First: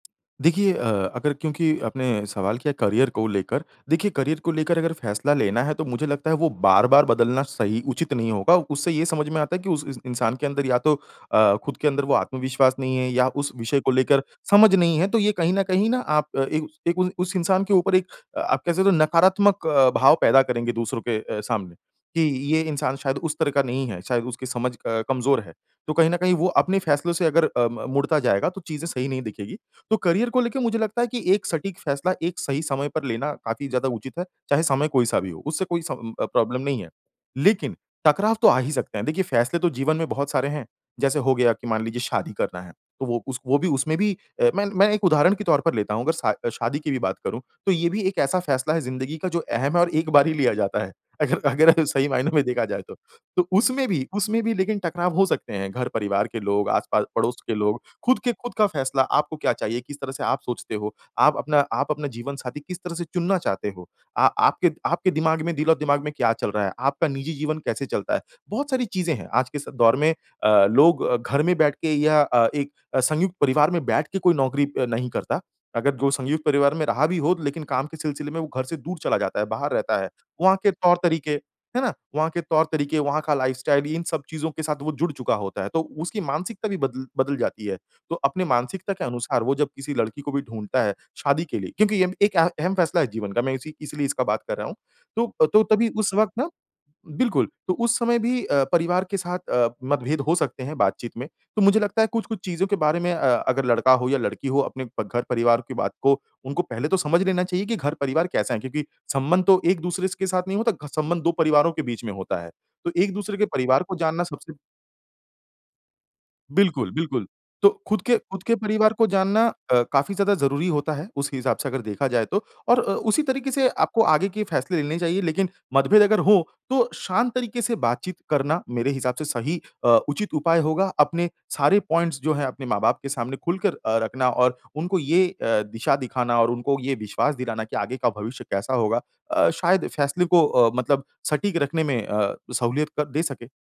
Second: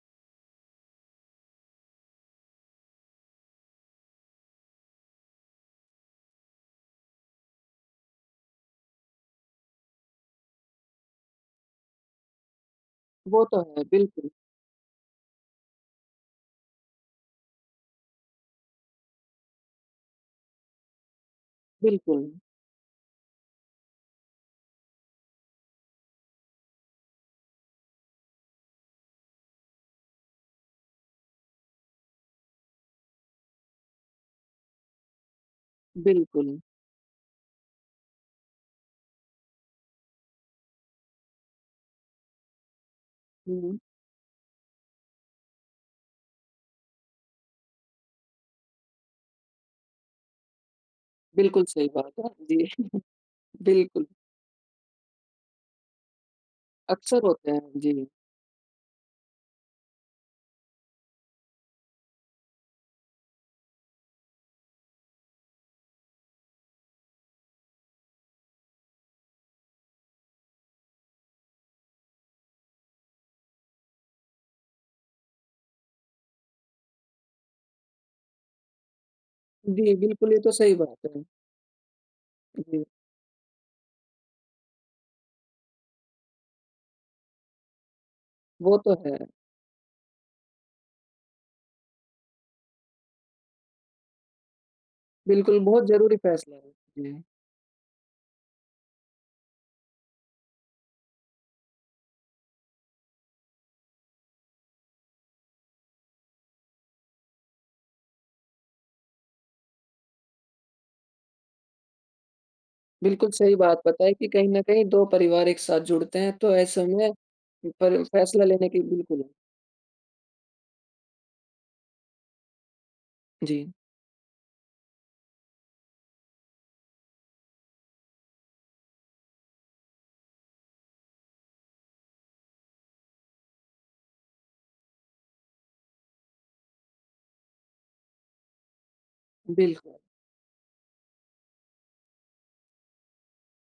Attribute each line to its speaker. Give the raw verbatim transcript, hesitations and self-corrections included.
Speaker 1: देखिए, अ, अगर क्योंकि आपने सवाल किया करियर को लेकर। देखिए करियर को लेकर अगर फैसला लेना है तो मुझे लगता है वो बार-बार बदलना सही उचित नहीं होगा। उससे ये समझ में आता है कि उस इ इंसान के अंदर या तो अ, ख़ुद के अंदर वो आत्मविश्वास नहीं है, या
Speaker 2: वो
Speaker 1: उस
Speaker 2: तो
Speaker 1: विषय
Speaker 2: है,
Speaker 1: को लेकर
Speaker 2: बिल्कुल।
Speaker 1: समझ नहीं है। तो ये कहीं न कहीं न आप इन उ उस इंसान के ऊपर एक आप कह सकते हो नकारात्मक अ, भाव पैदा करेंगे दूसरों के अ, सामने कि
Speaker 2: बिल्कुल।
Speaker 1: ये इंसान शायद उस तरह का नहीं है। शायद उसकी समझ अ, कमज़ोर है। तो कहीं न कहीं वो अपने फैसलों से अगर अ, म मुड़ता जाएगा तो चीज़ें सही नहीं दिखेगी। तो करियर को लेके मुझे लगता है कि एक सटीक फैसला एक सही समय पर लेना काफ़ी ज़्यादा उचित है। चाहे समय कोई-सा भी हो, उससे कोई स अ, प्रॉब्लम
Speaker 2: बिल्कुल।
Speaker 1: नहीं है। लेकिन टकराव तो आ ही सकते हैं। देखिए फैसले तो जीवन में बहुत सारे हैं। जैसे हो गया कि मान लीजिए शादी करना है। तो वो उस वो भी
Speaker 2: हुँ।
Speaker 1: उसमे भी अ, मैं मैं एक उदाहरण के तौर पर लेता हुँ। अगर शा शादी की भी बात करूँ तो ये भी एक ऐसा फ़ैसला हैं ज़िंदगी का जो अहम हैं और एक बार ही लिया जाता हैं। अगर
Speaker 2: बिल्कुल
Speaker 1: अगर हम
Speaker 2: सही
Speaker 1: सही
Speaker 2: बात है।
Speaker 1: मायने में देखा
Speaker 2: जी,
Speaker 1: जाए तो। तो उसमें
Speaker 2: बिल्कुल।
Speaker 1: भी उसमें भी लेकिन टकराव हो सकते हैं, घर-परिवार के लोग आस-पास
Speaker 2: अक्सर
Speaker 1: पड़ोस
Speaker 2: होते
Speaker 1: के
Speaker 2: हैं,
Speaker 1: लोग।
Speaker 2: जी।
Speaker 1: ख़ुद के ख़ुद का फैसला आपको क्या चाहिए? किस तरह से आप सोचते हो? आप अपना आप अपना जीवन साथी किस तरह से चुनना चाहते हो? आ आपके आपके दिमाग में दिल-ओ-दिमाग में क्या चल रहा है? आपका निजी जीवन कैसे चलता है? बहुत सारी चीज़ें हैं। आज के इस दौर में अ, लोग अ, घर में बैठ के या अ, एक अ, संयुक्त परिवार में बैठ के कोई नौकरी अ, नहीं करता। अगर जो संयुक्त परिवार में रहा भी हो लेकिन काम के सिलसिले में वो घर से दूर चला जाता है, बाहर
Speaker 2: जी,
Speaker 1: रहता है।
Speaker 2: बिल्कुल। ये तो
Speaker 1: वहाँ के
Speaker 2: सही बात है।
Speaker 1: तौर-तरीके, है ना? वहाँ के
Speaker 2: जी।
Speaker 1: तौर-तरीके, वहाँ का लाइफ़स्टाइल भी इन सब चीज़ों के साथ वो जुड़ चुका होता है। तो उसकी मानसिकता भी बदल बदल जाती है। तो अपने
Speaker 2: वो
Speaker 1: मानसिकता
Speaker 2: तो
Speaker 1: के
Speaker 2: है।
Speaker 1: अनुसार वो जब किसी लड़की को भी ढूँढ़ता है शादी के लिए। क्योंकि अम एक अहम अहम फैसला है जीवन का। मैं इसी इसलिए इसका बात कर रहा हूँ। तो
Speaker 2: बिल्कुल
Speaker 1: तो
Speaker 2: बहुत
Speaker 1: तभी उस
Speaker 2: ज़रूरी
Speaker 1: वक़्त ना
Speaker 2: फैसला है। हुँ।
Speaker 1: बिल्कुल तो उस समय भी अ, परिवार के साथ अ, मतभेद हो सकते हैं बातचीत में। तो मुझे लगता है कुछ-कुछ चीज़ों के बारे में अ, अगर लड़का हो या लड़की हो अपने प घर-परिवार की बात को उनको पहले तो समझ लेना चाहिए कि घर-परिवार कैसा है? क्योंकि संबंध तो एक-दूसरे स के साथ नहीं होता। संबंध दो परिवारों के बीच में होता है। तो
Speaker 2: बिल्कुल
Speaker 1: एक-दूसरे के
Speaker 2: सही बात
Speaker 1: परिवार को
Speaker 2: बताई
Speaker 1: जानना
Speaker 2: की कहीं
Speaker 1: सबसे
Speaker 2: न कहीं दो परिवार एक साथ जुड़ते हैं तो ऐसे
Speaker 1: बिल्कुल,
Speaker 2: में,
Speaker 1: बिल्कुल। तो ख़ुद
Speaker 2: पर
Speaker 1: के ख़ुद
Speaker 2: फैसला
Speaker 1: के
Speaker 2: लेने की
Speaker 1: परिवार को
Speaker 2: बिल्कुल।
Speaker 1: जानना अ, काफ़ी ज़्यादा ज़रूरी होता है। उस हिसाब से अगर देखा जाए तो और अ, उसी तरीके से
Speaker 2: जी।
Speaker 1: आपको आगे के फैसले लेने चाहिए लेकिन मतभेद अगर हो, तो शांत तरीके से बातचीत करना मेरे हिसाब से सही अ, उचित उपाय होगा। अपने सारे पॉइंट्स जो हैं अपने माँ-बाप के सामने खुलकर अ, रखना और उनको ये अ, दिशा दिखाना और उनको ये विश्वास दिलाना कि आगे का भविष्य कैसा होगा। अ, शायद इस
Speaker 2: बिल्क
Speaker 1: फैसले को अ, मतलब सटीक रखने में अ, सहूलियत क दे सके।